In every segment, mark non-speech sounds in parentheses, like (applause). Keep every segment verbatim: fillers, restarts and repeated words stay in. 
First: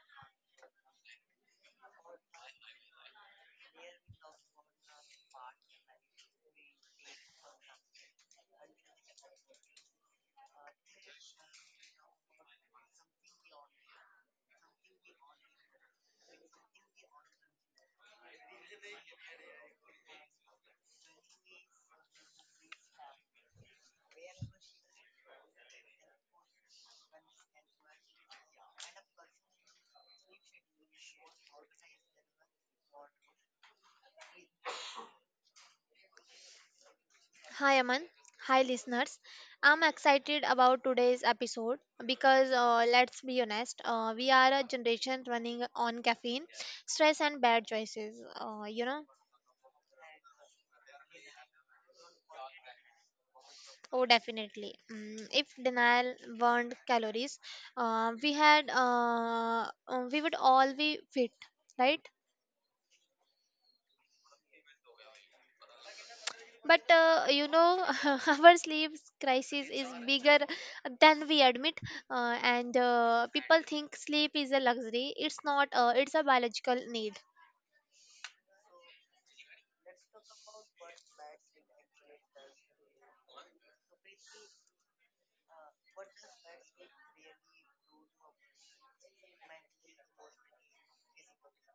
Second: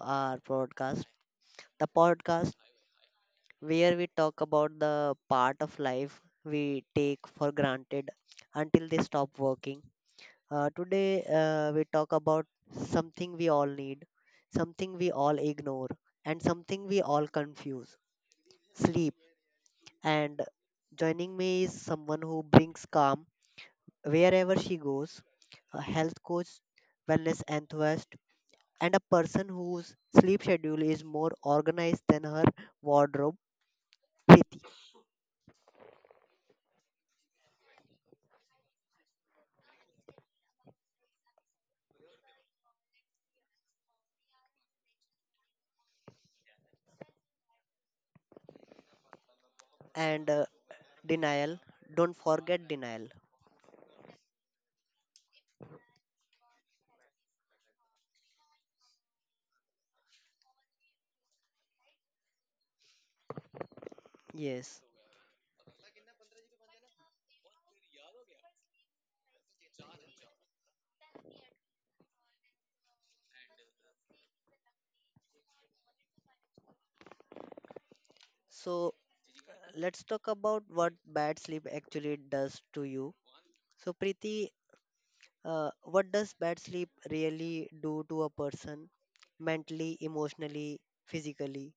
our podcast, the podcast where we talk about the part of life we take for granted until they stop working. Uh, today, uh, we talk about something we all need, something we all ignore, and something we all confuse sleep. And joining me is someone who brings calm wherever she goes, a health coach, wellness enthusiast, and a person whose sleep schedule is more organized than her wardrobe, Preeti. Hi Aman. Hi listeners. I'm excited about today's episode because uh, let's be honest, uh, we are a generation running on caffeine, stress, and bad choices. Uh, you know, and uh, denial. Don't forget denial. Oh, definitely. Mm, if denial burned calories, uh, we had uh, uh, we would all be fit, right? Yes. But uh, you know, (laughs) our sleep crisis is bigger than we admit, uh, and uh, people think sleep is a luxury. It's not. Uh, it's a biological need. So let's talk about what bad sleep actually does to you. So Preeti, uh, what does bad sleep really do to a person, mentally, emotionally, physically?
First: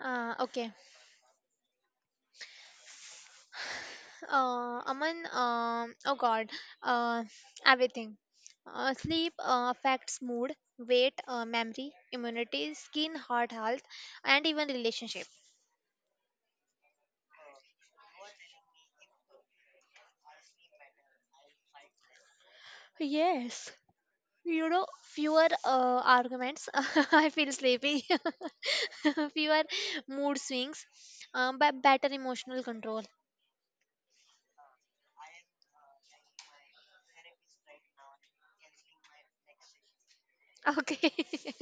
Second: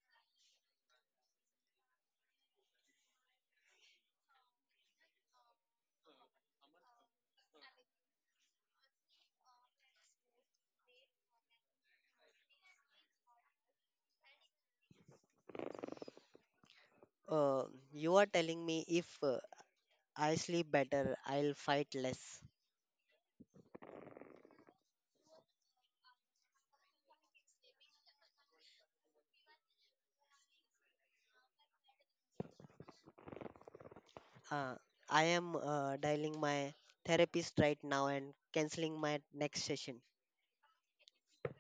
Uh, okay. Uh, Aman. Um. Oh God. Uh, Everything. Uh, sleep uh, affects mood, weight, uh, memory, immunity, skin, heart health, and even relationship. uh, you are telling me if uh, I sleep better, I'll fight less? Yes. You know, fewer uh, arguments. (laughs) I feel sleepy. (laughs) Fewer mood swings, um, but better emotional control. Uh, I am uh, dialing my therapist right now and canceling my next session. Okay, (laughs)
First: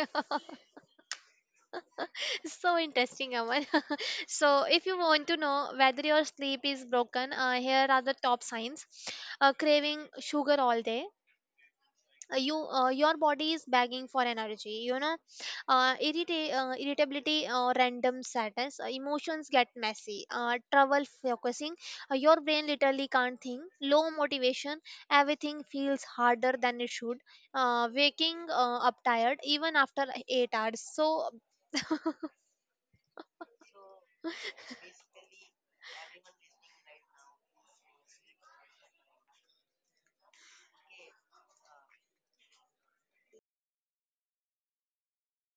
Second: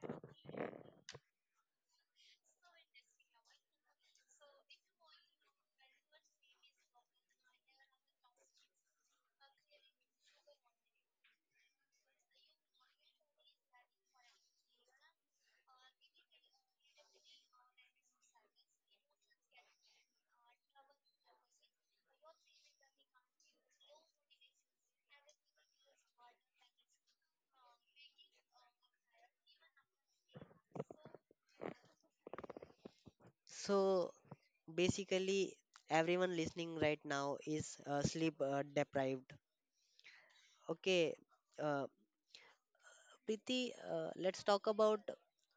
so interesting, Aman. (laughs) So, if you want to know whether your sleep is broken, uh, here are the top signs. Uh, craving sugar all day, uh, you uh, your body is begging for energy, you know. Uh, irrita- uh, irritability, uh, random sadness, uh, emotions get messy, uh, trouble focusing, uh, your brain literally can't think, low motivation, everything feels harder than it should, uh, waking uh, up tired even after eight hours. So So basically, everyone listening right now is uh, sleep uh, deprived. Okay. uh, Preeti, uh, let's talk about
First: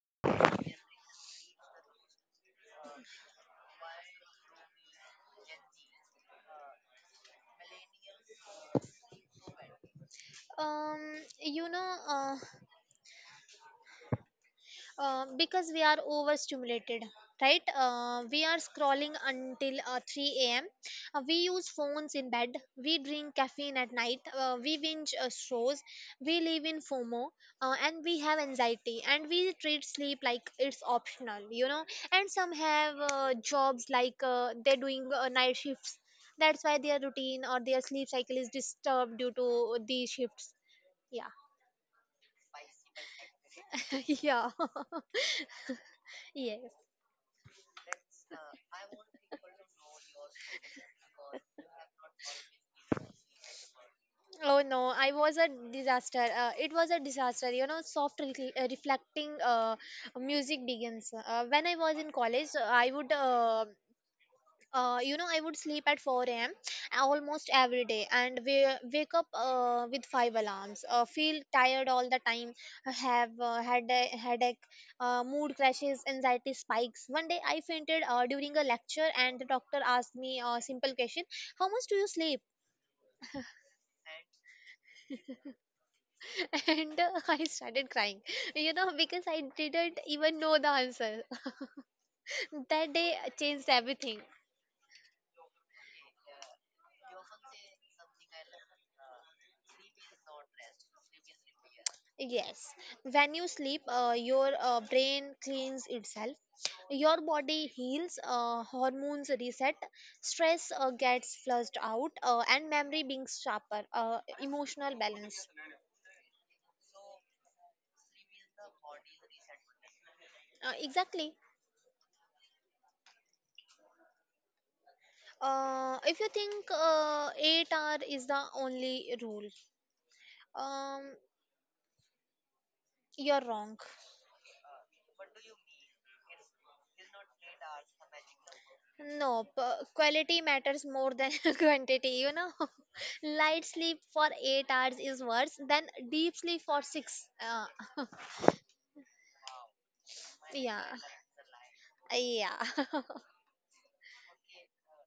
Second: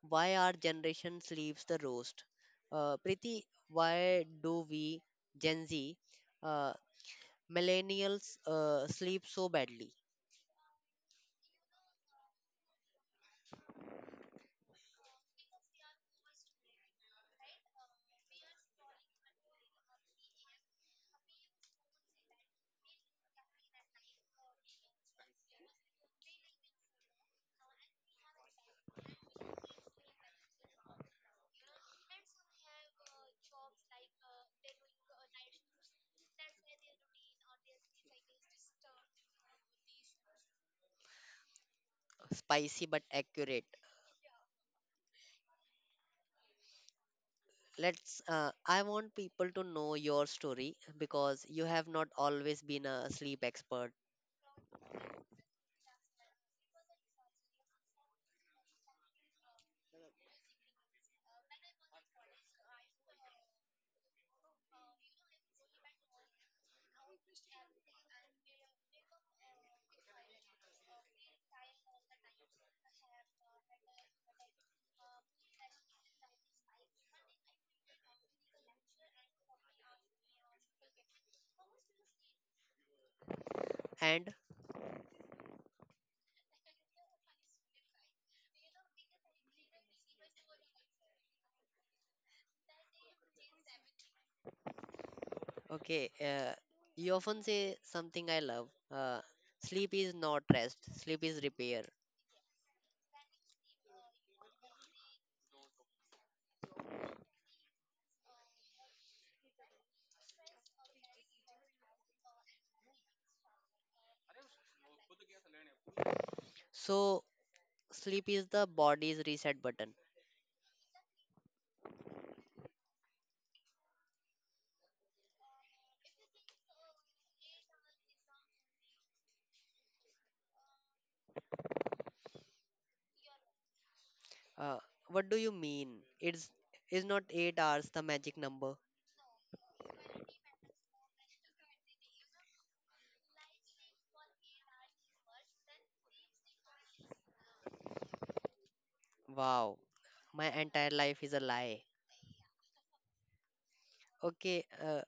why our generation sleeps the roast. Uh, Preeti, why do we, Gen Z, uh, millennials, uh, sleep so badly? um, you know uh, uh, because we are overstimulated, right? Uh, we are scrolling until uh, three a.m. Uh, we use phones in bed, we drink caffeine at night, uh, we binge uh, shows, we live in F O M O, uh, and we have anxiety, and we treat sleep like it's optional, you know. And some have uh, jobs like uh, they're doing uh, night shifts. That's why their routine or their sleep cycle is disturbed due to these shifts. Yeah. Spicy but accurate. (laughs) Yeah. (laughs) Yes. Let's uh, I want people to know your story, because you have not always been a sleep expert. Oh no, I was a disaster. Uh, it was a disaster. You know, soft re- uh, reflecting uh, music begins. Uh, when I was in college, uh, I would, uh, uh, you know, I would sleep at four a m almost every day, and we wake up uh, with five alarms. Uh, feel tired all the time, uh, have uh, had a headache, uh, mood crashes, anxiety spikes. One day I fainted uh, during a lecture, and the doctor asked me a simple question: how much do you sleep? And (laughs) And uh, I started crying, you know, because I didn't even know the answer. (laughs) That day changed everything. okay uh, You often say something I love. Uh, sleep is not rest, sleep is repair. Yes, when you sleep, uh, your uh, brain cleans itself, your body heals, uh, hormones reset, stress uh, gets flushed out, uh, and memory beings sharper, uh, emotional balance. So sleep is the body's reset button. Uh, exactly. Uh, if you think uh, eight hour is the only rule, um, you're wrong. uh, what do you mean, it's is not 8 hours the magic number? No, p- quality matters more than (laughs) quantity, you know. (laughs) Light sleep for eight hours is worse than deep sleep for six. Uh, wow, my Yeah. entire life is a lie. Yeah. (laughs) Okay uh,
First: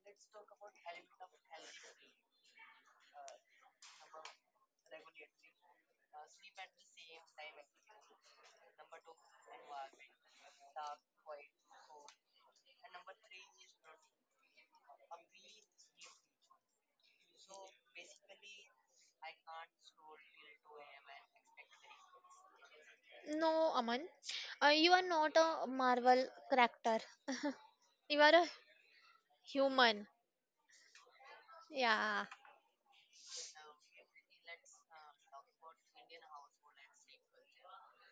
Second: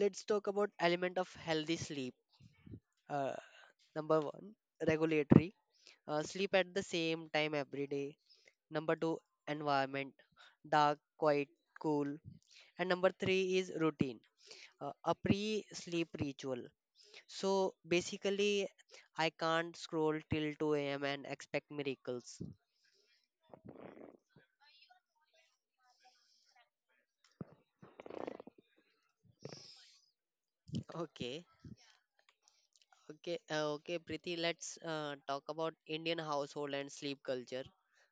Let's talk about element of healthy sleep. uh, Number one, regulatory. Uh, sleep at the same time every day. Number two, environment, dark, quiet, cool. And number three is routine, uh, a pre sleep ritual. So basically, I can't scroll till two a m and expect miracles. No, Aman. Uh, you are not a Marvel character. You are a human. Okay, Yeah. okay. Uh, okay, Preeti, let's uh, talk about Indian household and sleep culture.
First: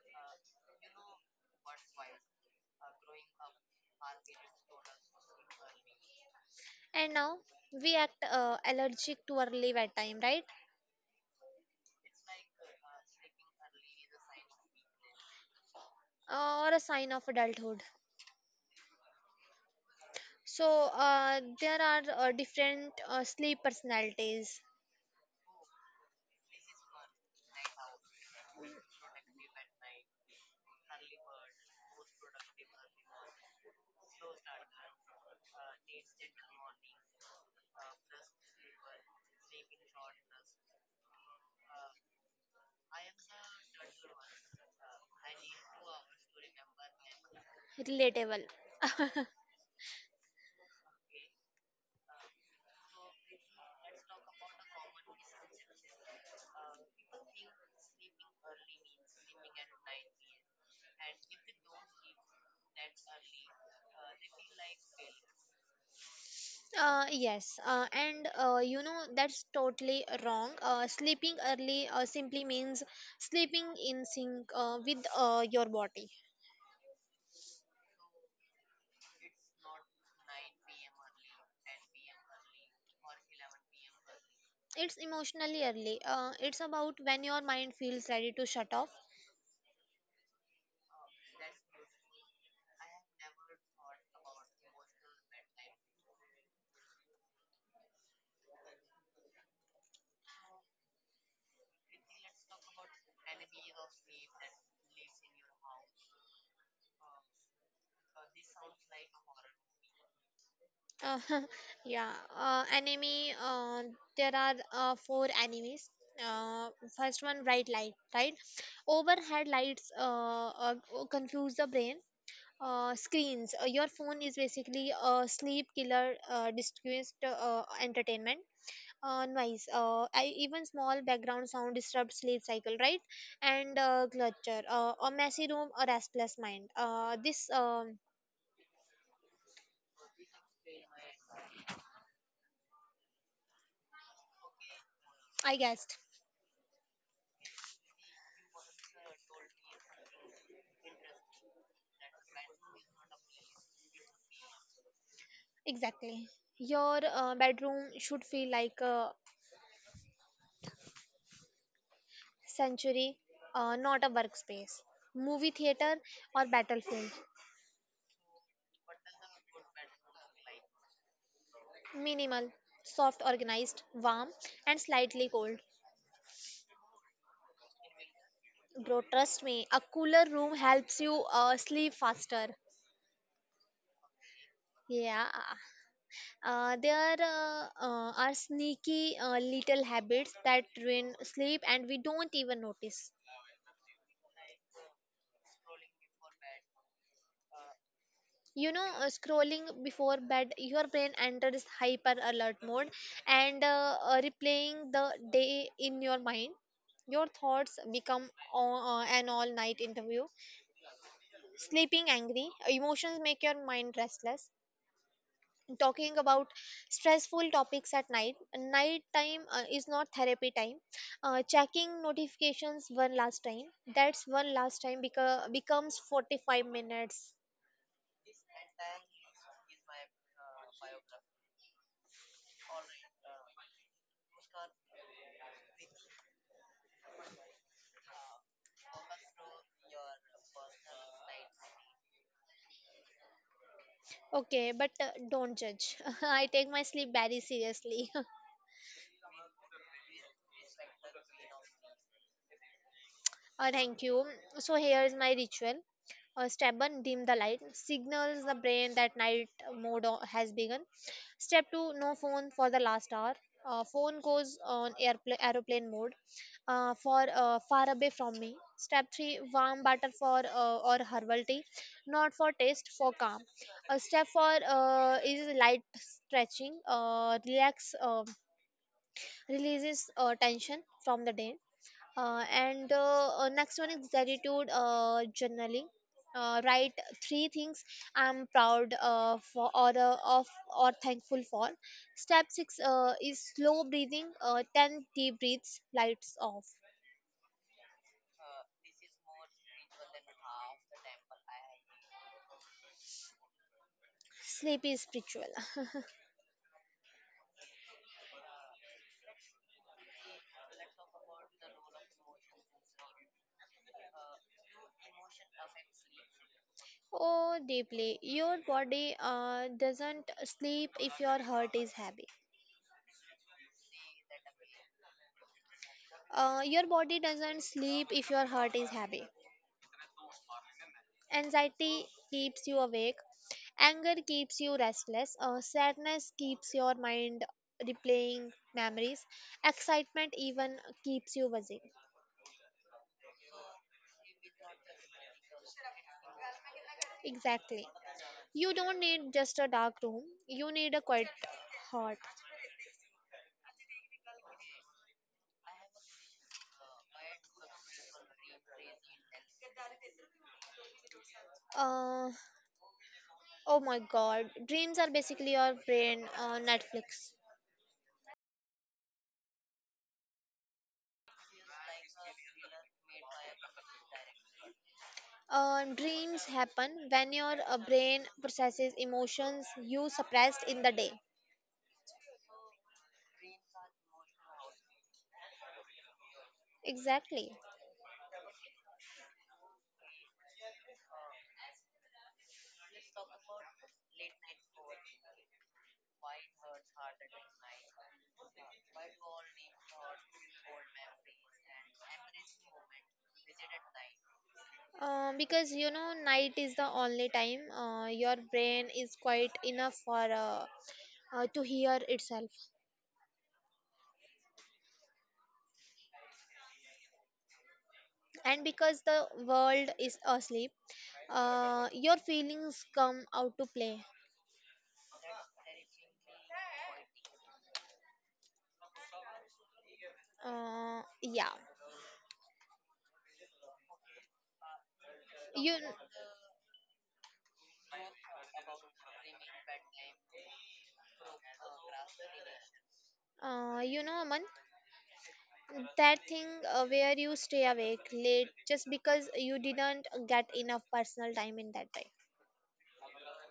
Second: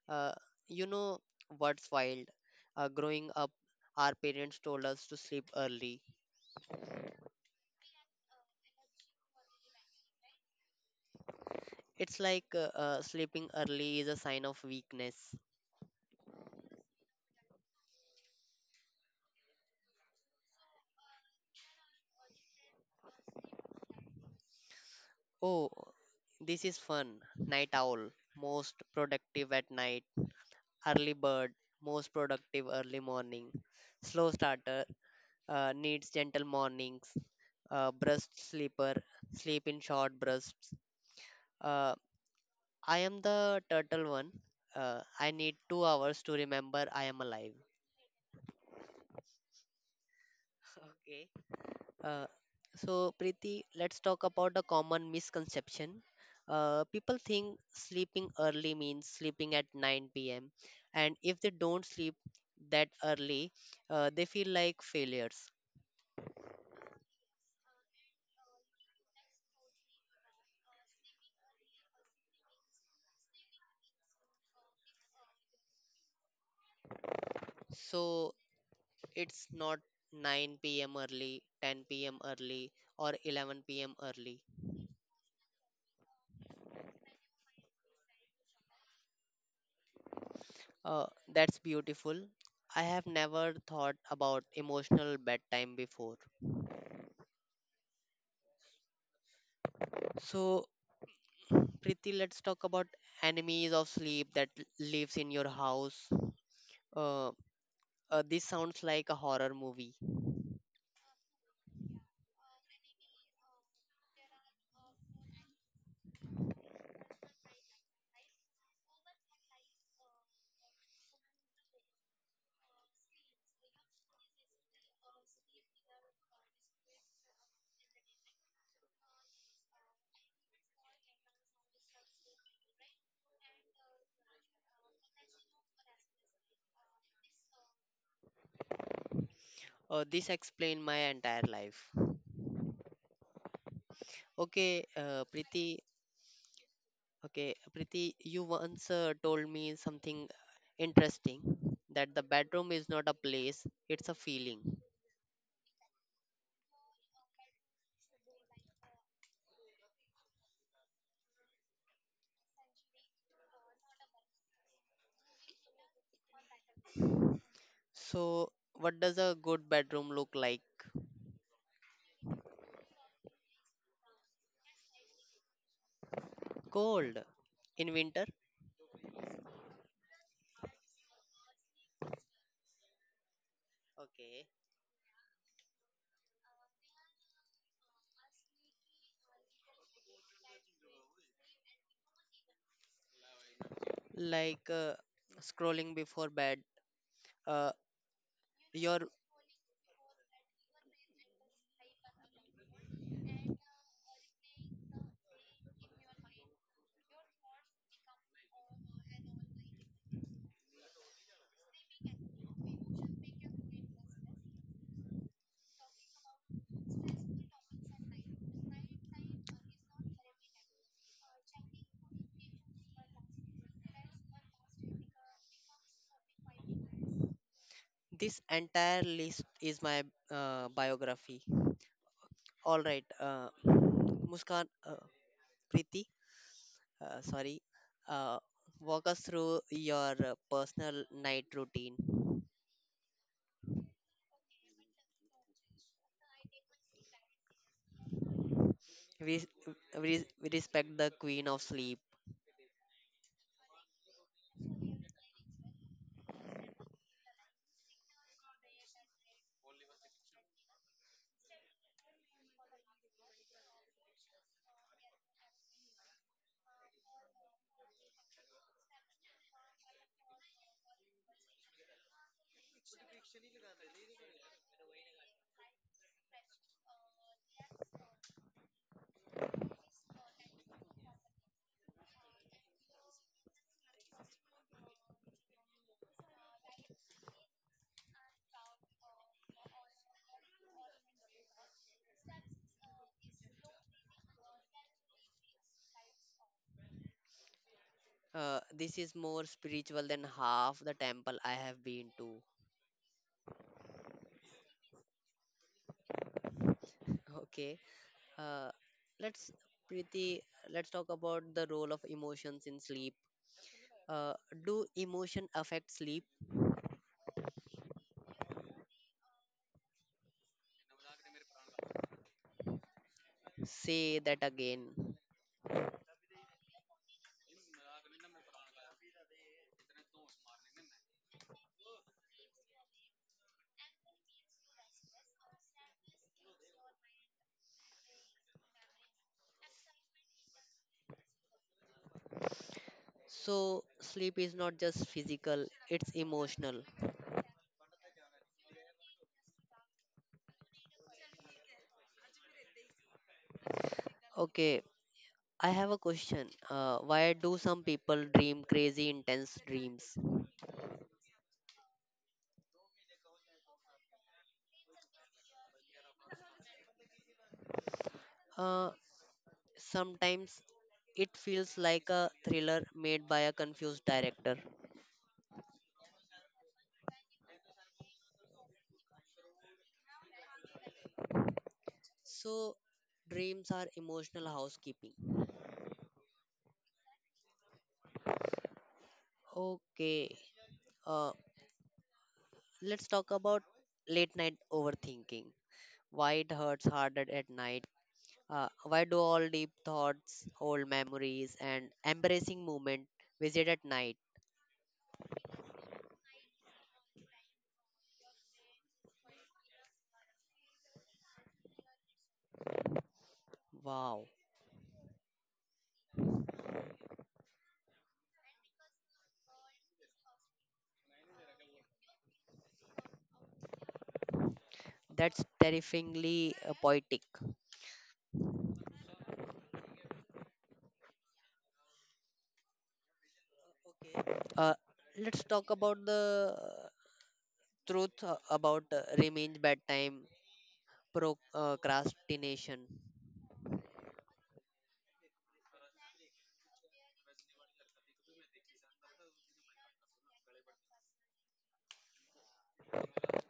Uh, you know what's wild? Uh, growing up, our parents told us to sleep early. And now we act uh, allergic to early bedtime, right? It's like uh, uh, sleeping early is a sign of weakness. Uh, or a sign of adulthood. So uh, there are uh, different uh, sleep personalities. Oh, this is fun. Night owl, most productive at night. Early bird, most productive early morning. Slow starter, uh, needs gentle mornings. Uh, breast sleeper, sleep in short bursts. Uh, I am the turtle one. Uh, I need two hours to remember I am alive. Relatable. (laughs) Okay. Uh, so, Preeti, let's talk about a common misconception. Uh, people think sleeping early means sleeping at nine p m, and if they don't sleep that early, uh, they feel like failures. Uh, yes, uh, and uh, you know that's totally wrong. Uh, sleeping early uh, simply means sleeping in sync uh, with uh, your body. So, it's not nine p m early, ten p m early, or eleven p m early. It's emotionally early. Uh, it's about when your mind feels ready to shut off. Uh, that's beautiful. I have never thought about emotional bedtime before. So, Preeti, let's talk about enemies of sleep that l- lives in your house. Uh, uh, this sounds like a horror movie. Uh, (laughs) yeah, uh, anime. Uh, there are uh, four animes. Uh, First one, bright light, right? Overhead lights uh, uh, oh, confuse the brain. Uh, screens. Uh, your phone is basically a sleep killer. Uh, distressed uh, entertainment. Uh, noise. Uh, I, even small background sound disrupts sleep cycle, right? And uh, clutter. Uh, a messy room, a restless mind. Uh, this um, Uh, this explained my entire life. Okay. uh, I Preeti. guessed. Okay, Preeti, you once uh, told me something interesting, that the bedroom is not a place; it's a feeling. Exactly. Your uh, bedroom should feel like a sanctuary, uh, not a workspace. Movie theater or battlefield. So, what does a good bedroom look like? Minimal, soft, organized, warm, and slightly cold. Cold in winter. Bro, trust me, a cooler room helps you uh, sleep faster. Okay. Yeah. Uh, there uh, uh, are sneaky uh, little habits that ruin sleep and we don't even notice. Like uh, scrolling before bed. Uh, You know, uh, your scrolling before bed, your brain enters hyper alert mode, and uh, uh, replaying the day in your mind, your thoughts become o- uh, an all night interview. Sleeping angry, emotions make your mind restless. Talking about stressful topics at night, night time uh, is not therapy time. Uh, checking notifications one last time, that's one last time beca- becomes forty-five minutes. This entire list is my uh, biography. All right. uh, Muskan, uh, Preeti, uh, sorry, uh, walk us through your uh, personal night routine. Okay, but uh, don't judge. (laughs) I take my sleep very seriously. (laughs) We, we, we respect the queen of sleep. Uh, thank you. So here's my ritual. Uh, step one, dim the light. Signals the brain that night mode o- has begun. Step two, no phone for the last hour. Uh, phone goes on airplane aeroplane mode uh, for uh, far away from me. Step three, warm butter for uh, or herbal tea, not for taste, for calm. Uh, step four uh, is light stretching. Uh, relax. Um, releases uh, tension from the day. Uh, and uh, uh, Next one is gratitude uh, journaling. Uh, write three things I'm proud uh, for or uh, of or thankful for. Step six uh, is slow breathing. Uh, Ten deep breaths, lights off. Uh, this is more spiritual than half the temple I have been to. Sleep is spiritual. (laughs) Okay. uh, let's Preeti, let's talk about the role of emotions in sleep. Uh, do emotion affect sleep? Oh, deeply. Your body uh, doesn't sleep if your heart is heavy. Say that again. Uh, your body doesn't sleep if your heart is heavy. Anxiety keeps you awake, anger keeps you restless, uh, sadness keeps your mind replaying memories, excitement even keeps you buzzing. So, sleep is not just physical, it's emotional. Exactly. You don't need just a dark room, you need a quiet heart. Okay, I have a question. Uh, why do some people dream crazy, intense dreams? Uh, oh my god, dreams are basically your brain uh, Netflix. Uh, Sometimes it feels like a thriller made by a confused director. Uh, dreams happen when your uh, brain processes emotions you suppressed in the day. So, dreams are emotional housekeeping. Exactly. Okay. uh, let's talk about late night overthinking. Why it hurts harder at night. Uh, why do all deep thoughts, old memories, and embarrassing moment visit at night? Uh, because you know, night is the only time uh, your brain is quite enough for uh, uh, to hear itself, Wow, and because the world is asleep, uh, your feelings come out to play. that's terrifyingly uh, poetic. Uh, yeah, Uh, let's talk you about the uh, truth uh, about uh, revenge bedtime procrastination. uh, you know, Aman, that thing uh, where you stay awake late just because you didn't get enough personal time in that time.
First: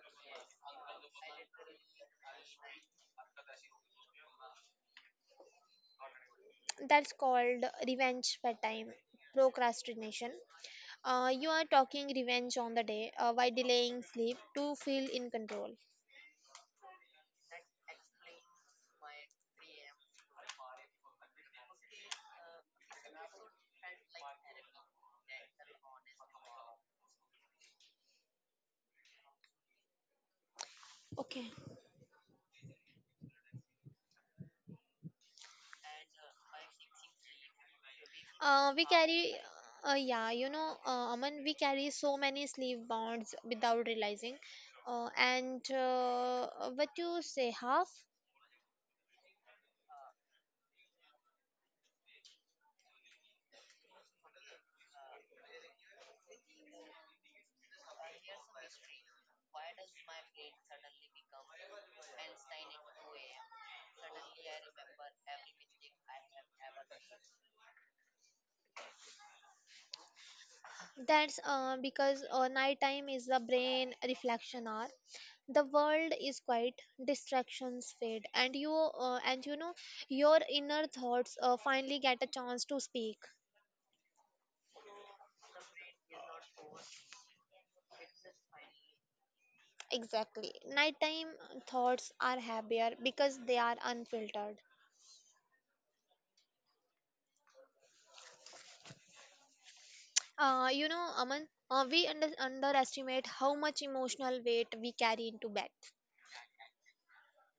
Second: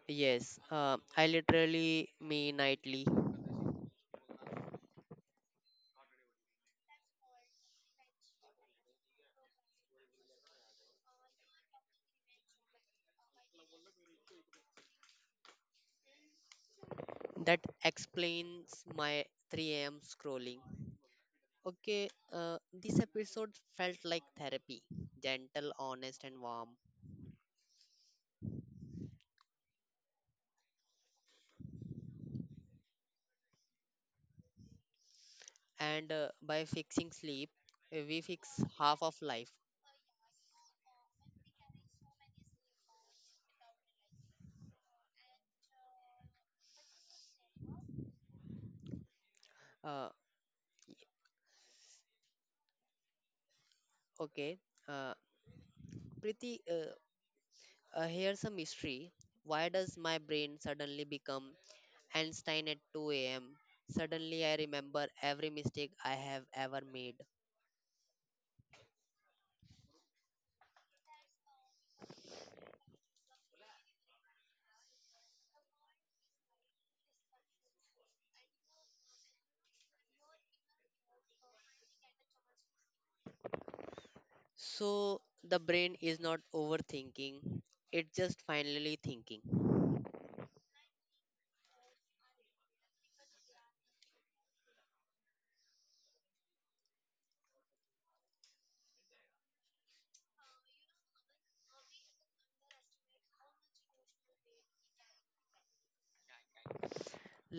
Yes, uh, I literally me nightly. That's called revenge bedtime procrastination. Uh, you are talking revenge on the day uh, by delaying sleep to feel in control. That explains my three a m scrolling. Okay. Uh, this episode felt like therapy, gentle, honest, and warm. Okay. and uh, by fixing sleep, uh, we fix Uh, we half of carry, life. uh, yeah, you know, uh, Aman, we carry so many sleep bonds without realizing. Uh, and uh, What you say, half? Uh, okay uh, Preeti, uh, uh, here's a mystery. Why does my brain suddenly become Einstein at two a.m.? Suddenly I remember every mistake I have ever made. That's uh, because uh, nighttime is the brain reflection hour. The world is quiet, distractions fade, and you uh, and you know, your inner thoughts uh, finally get a chance to speak. So the brain is not overthinking, it's just finally thinking. Exactly. Nighttime thoughts are happier because they are unfiltered. Uh, you know, Aman, uh, we under- underestimate how much emotional weight we carry into bed.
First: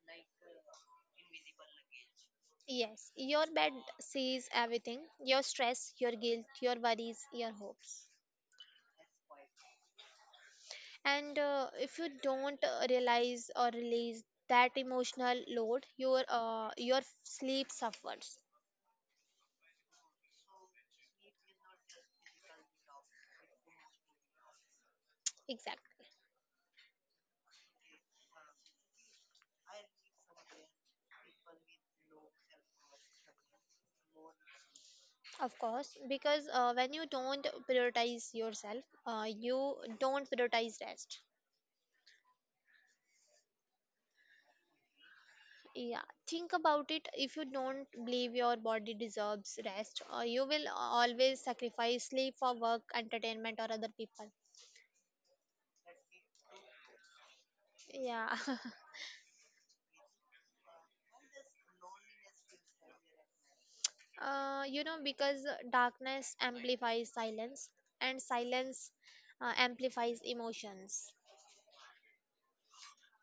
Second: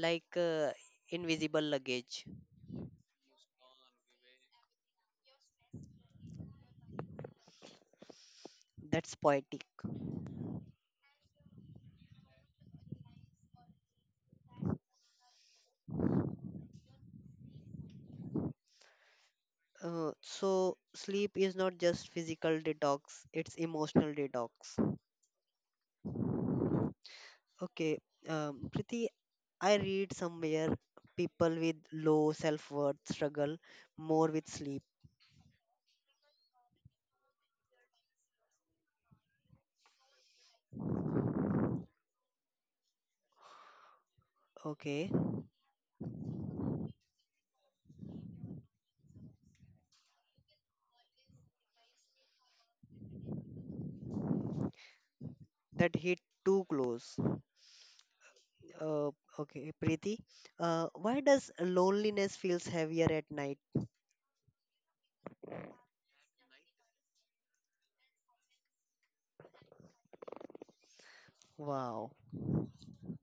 Like uh, invisible luggage. Yes, your bed sees everything: your stress, your guilt, your worries, your hopes. That's poetic. And uh, if you don't uh, realize or release that emotional load, your, uh, your sleep suffers. Uh, so sleep is not just physical detox, it's emotional detox. Exactly. Okay. um, Priti, I read somewhere people with low self-worth struggle more with sleep. Of course, because uh, when you don't prioritize yourself, uh, you don't prioritize rest. Okay, Yeah, think about it. If you don't believe your body deserves rest, uh, you will always sacrifice sleep for work, entertainment, or other people. that hit too close. Yeah, Uh, okay, Priti, uh, why does loneliness feels heavier at night? (laughs) uh, you know, because darkness amplifies silence, and silence uh, amplifies emotions. Wow.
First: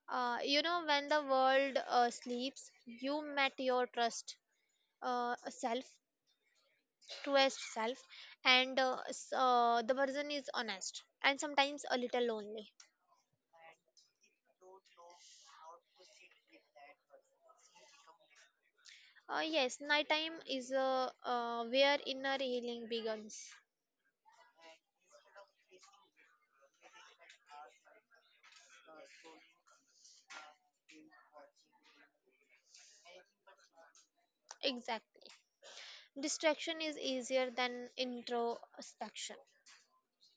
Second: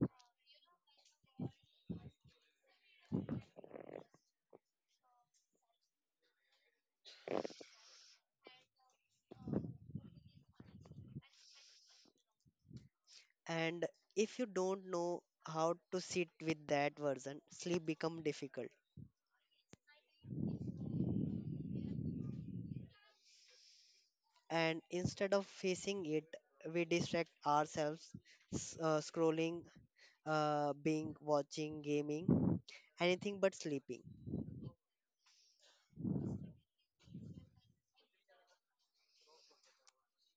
Uh, you know, when the world uh, sleeps, you met your trust uh, self truest self, and uh, s- uh, the person is honest and sometimes a little lonely. And if you don't know how to sit with that version, sleep become difficult. Uh, yes, nighttime is uh, uh, where inner healing begins. And instead of facing it, we distract ourselves, s- uh, scrolling, uh, being watching gaming, anything but sleeping. Exactly. Distraction is easier than introspection.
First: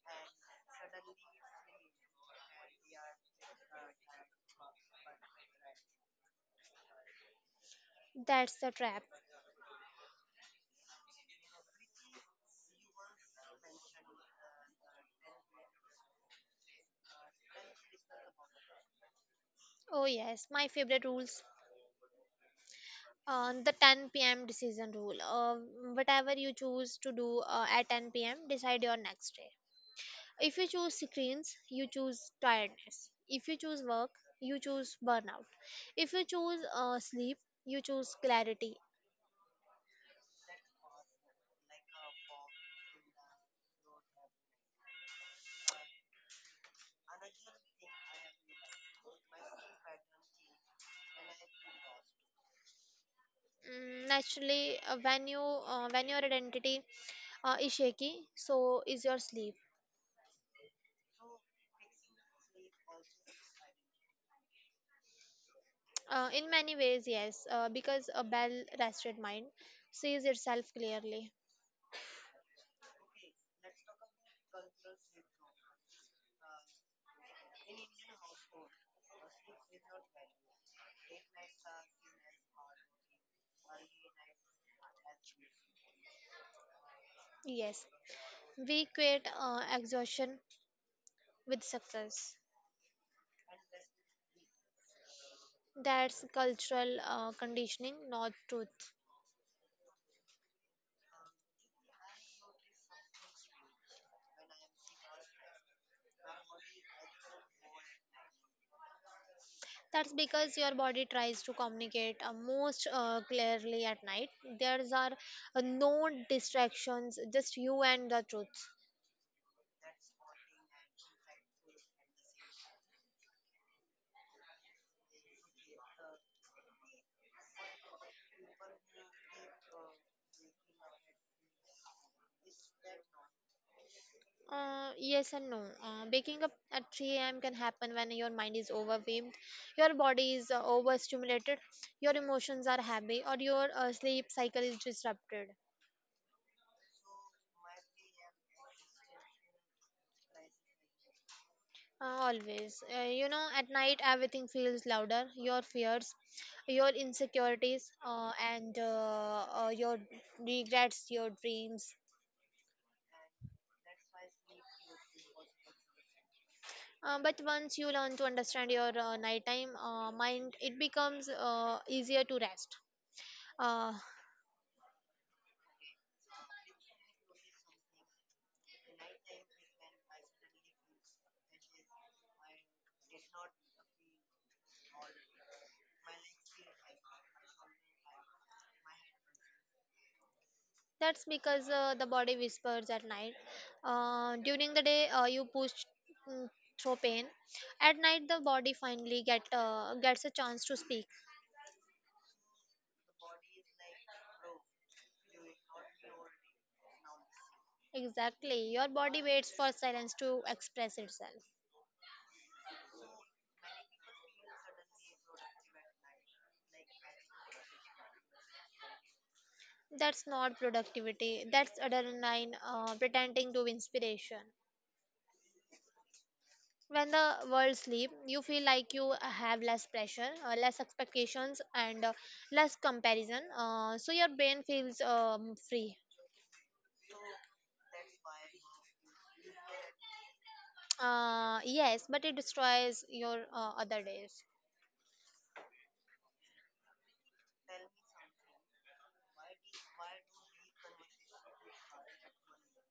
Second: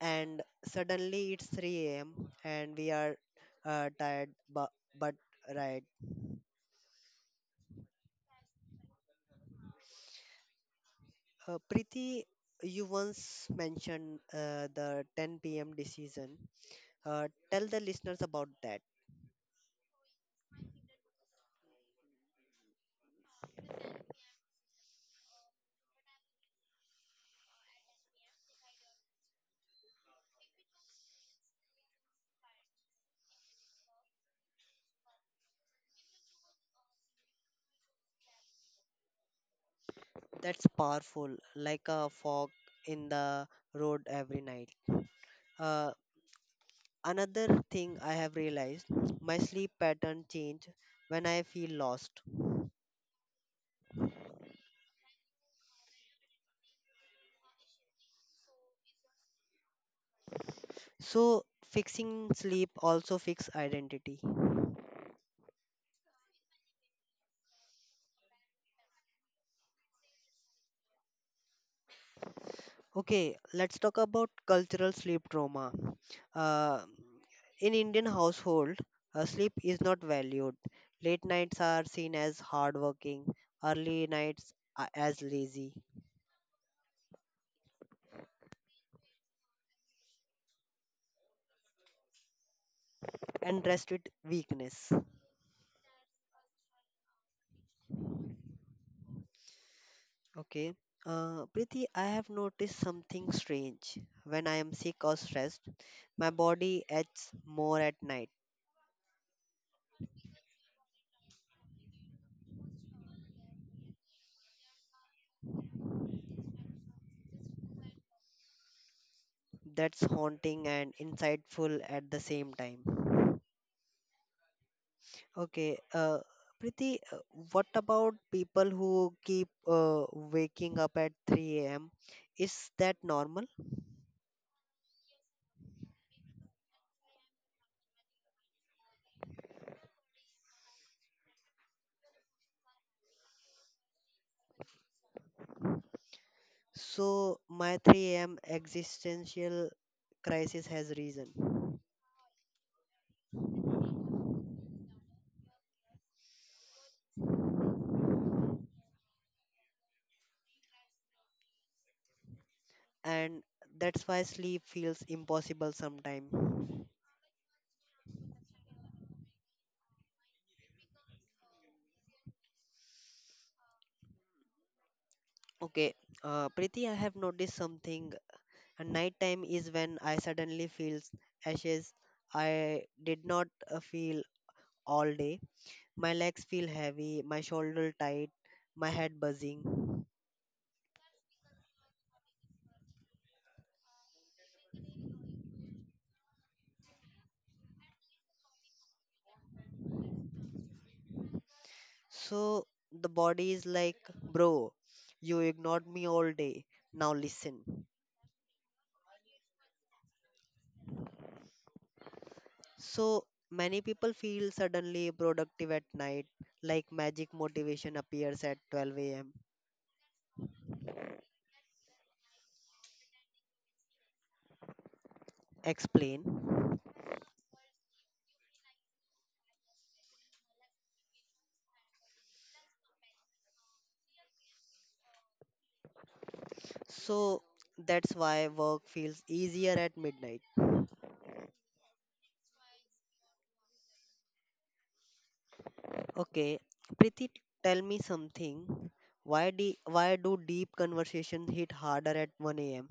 And suddenly it's three a.m. and we are uh, tired, but, but right? That's the trap. uh, Preeti, you once mentioned uh, the ten p m decision. Uh, tell the listeners about that. Oh, yes, my favorite rules. Uh, the ten p m decision rule. Uh, whatever you choose to do uh, at ten p m, decide your next day. If you choose screens, you choose tiredness. If you choose work, you choose burnout. If you choose uh, sleep, you choose clarity. That's powerful, like a fog in the road every night. Uh, Another thing I have realized: my sleep pattern change when I feel lost. Mm, naturally, uh, when you uh, when your identity uh, is shaky, so is your sleep. So fixing sleep also fix identity. Uh, in many ways, yes, uh, because a well-rested mind sees itself clearly. Okay, let's talk about cultural sleep trauma. Uh, in Indian household, uh, sleep is not valued. Late nights are seen as hardworking, early nights a- as lazy, Yes, we equate uh, exhaustion with success. and rest with weakness. That's cultural uh, conditioning, not truth. Okay. Uh, Preeti, I have noticed something strange. When I am sick or stressed, my body aches more at night. That's because your body tries to communicate uh, most uh, clearly at night. There's are uh, no distractions, just you and the truth. That's haunting and insightful at the same time. Okay. Uh, Preeti, uh, what about people who keep uh, waking up at three a m? Is that normal? Uh, yes and no. Uh, waking up at three a m can happen when your mind is overwhelmed, your body is uh, overstimulated, your emotions are heavy, or your uh, sleep cycle is disrupted. So, my three a m existential crisis has risen, Uh, Always. Uh, you know, at night everything feels louder. Your fears, your insecurities, uh, and uh, uh, your regrets, your dreams. and that's why sleep feels impossible sometimes. Uh, but once you learn to understand your uh, nighttime uh, mind, it becomes uh, easier to rest. Uh, Okay. uh, Preeti, I have noticed something. Uh, Nighttime is when I suddenly feel ashes. I did not uh, feel all day. My legs feel heavy, my shoulder tight, my head buzzing. that's because uh, the body whispers at night. Uh, during the day, uh, you push mm, through pain. At night, the body finally get uh, gets a chance to speak. So the body is like, bro, you ignored me all day. Now listen. Exactly. Your body waits for silence to express itself. So many people feel suddenly productive at night, like magic motivation appears at twelve a m. That's not productivity. That's adrenaline uh, pretending to be inspiration. Explain. When the world sleep, you feel like you have less pressure, uh, less expectations, and uh, less comparison. Uh, so your brain feels um, free. So that's why work feels easier at midnight. Uh, yes, but it destroys your uh, other days. Okay, Preeti, tell me something. Why de- why do deep conversations hit harder at one a m?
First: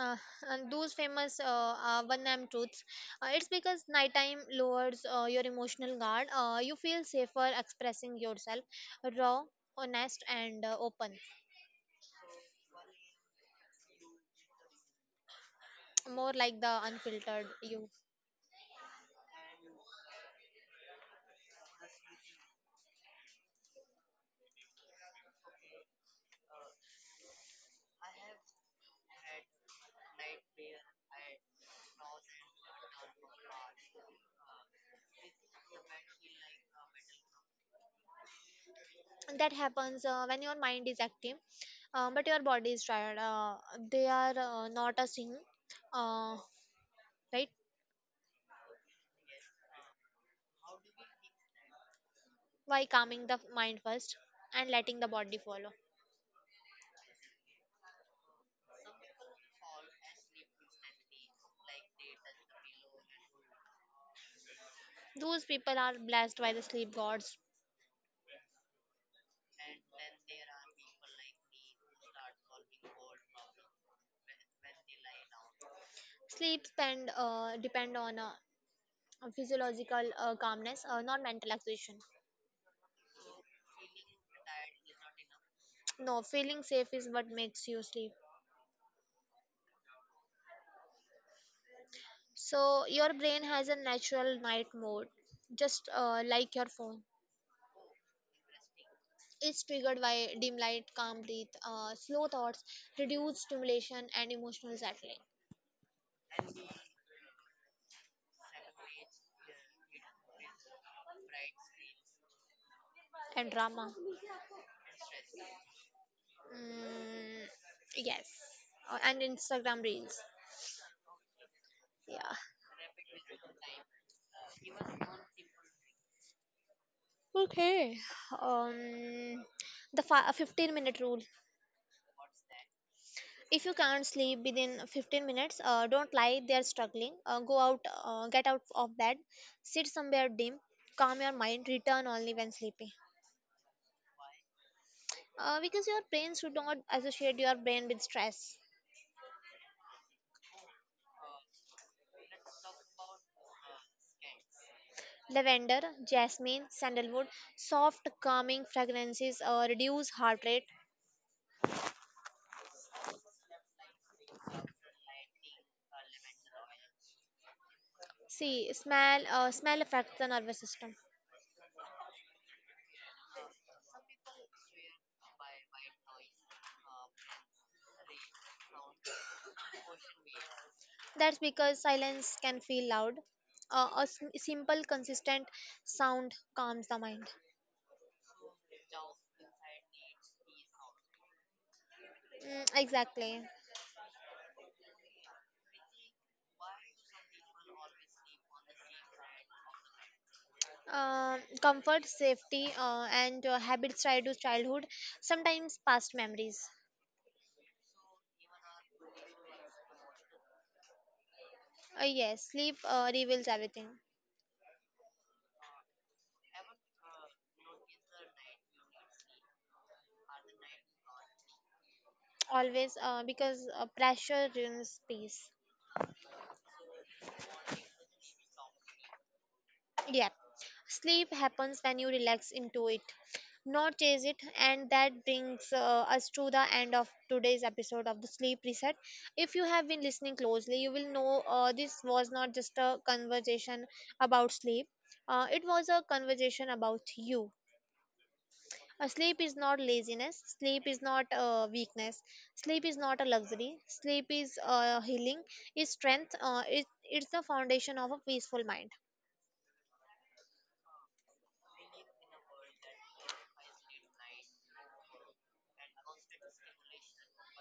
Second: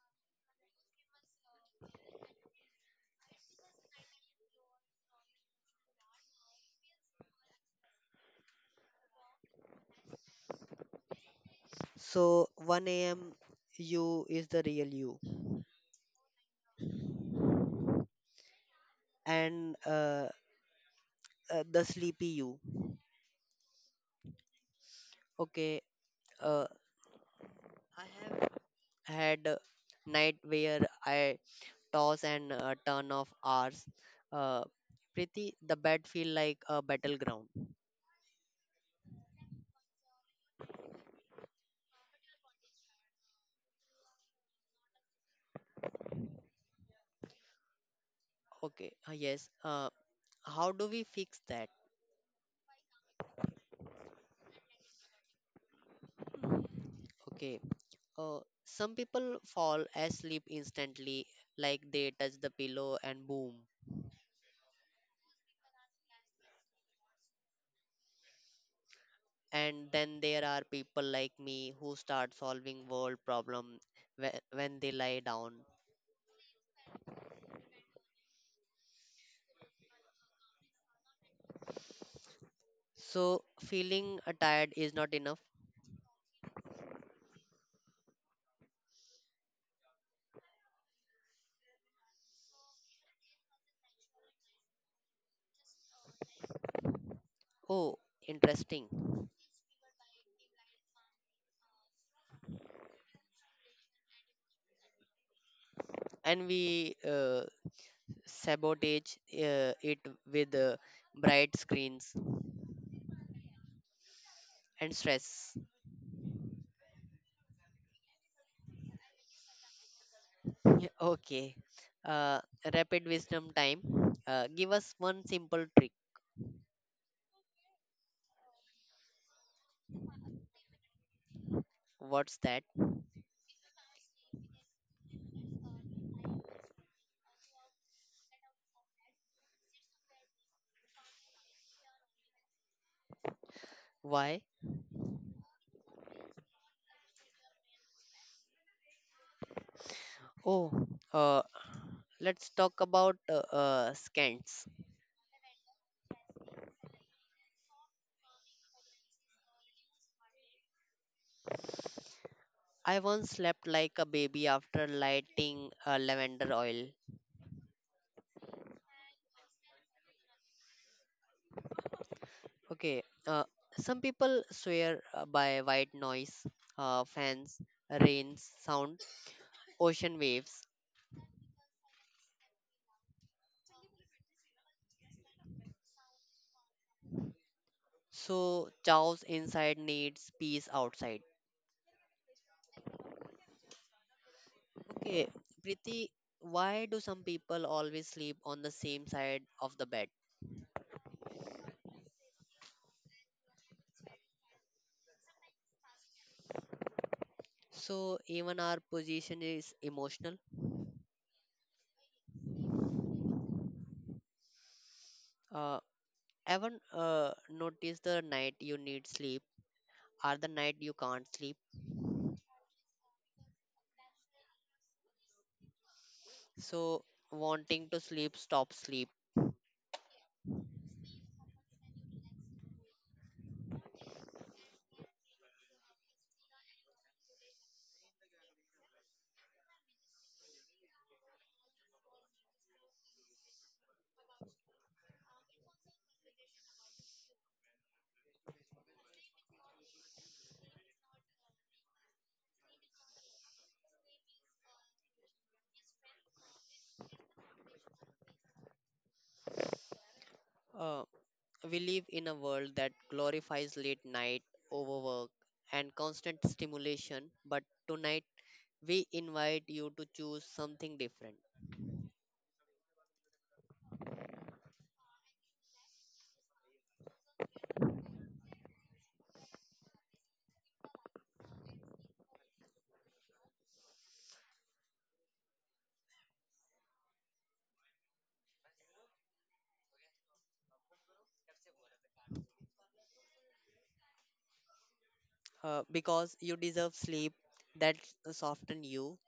uh, and those famous uh, uh, one name truths, uh, it's because nighttime lowers uh, your emotional guard, uh, you feel safer expressing yourself raw, honest, and uh, open. So one a m you is the real you More like the unfiltered you. and uh, uh, the sleepy you. Okay. uh, I have had a night where I toss and uh, turn of hours. Uh, Preeti, the bed feel like a battleground. And that happens uh, when your mind is active uh, but your body is tired, uh, they are uh, not a sync, uh, right? Okay. Uh, yes. Uh, how do we fix that? By calming the mind first and letting the body follow. Okay uh, some people fall asleep instantly, like they touch the pillow and boom. Those people are blessed by the sleep gods. And then there are people like me who start solving world problem whe- when they lie down. Sleep spend uh, depend on uh, uh, physiological uh, calmness, uh, not mental exhaustion. So feeling uh, tired is not enough. (tsk) No, feeling safe is what makes you sleep. So your brain has a natural night mode, just uh, like your phone. Oh, interesting. It's triggered by dim light, calm breath, uh, slow thoughts, reduced stimulation, and emotional settling And we uh, sabotage uh, it with uh, bright screens and drama. and stress. Mm, yes. Uh, and Instagram reels. Yeah. Okay. Yeah. Uh, Rapid wisdom time. Uh, give us one simple trick. Okay. Um, the fi- fifteen minute rule. What's that? If you can't sleep within fifteen minutes, uh, don't lie there struggling. Uh, go out, uh, get out of bed, sit somewhere dim, calm your mind, return only when sleepy. Why? Uh, because your brain should not associate your brain with stress. Oh. uh, let's talk about uh, uh, scents. Lavender, jasmine, sandalwood, soft calming fragrances uh, reduce heart rate. I once slept like a baby after lighting uh, lavender oil. See, smell, uh, smell affects the nervous system. Okay. Uh, some people swear uh, by white noise, uh, fans, rains, sound, ocean waves. That's because silence can feel loud. Uh, a s- simple, consistent sound calms the mind. So, chaos inside needs peace outside. Mm, exactly. Okay, Priti, why do some people always sleep on the same side of the bed? Um, comfort, safety, uh, and uh, habits tied to childhood, sometimes past memories. So even our position is emotional. Uh, yes, sleep uh, reveals everything. Uh, Ever uh, notice the night you need sleep, or the night you can't sleep? Always, uh, because uh, pressure ruins peace. So wanting to sleep, stop sleep. Yeah, sleep happens when you relax into it, not chase it, and that brings uh, us to the end of today's episode of the Sleep Reset. If you have been listening closely, you will know uh, this was not just a conversation about sleep. Uh, it was a conversation about you. Uh, sleep is not laziness. Sleep is not uh, weakness. Sleep is not a luxury. Sleep is uh, healing. It's strength. Uh, it, it's the foundation of a peaceful mind. Uh, we live in a world that glorifies late night, overwork, and constant stimulation. But tonight, we invite you to choose something different. Uh, because you deserve sleep that soften you,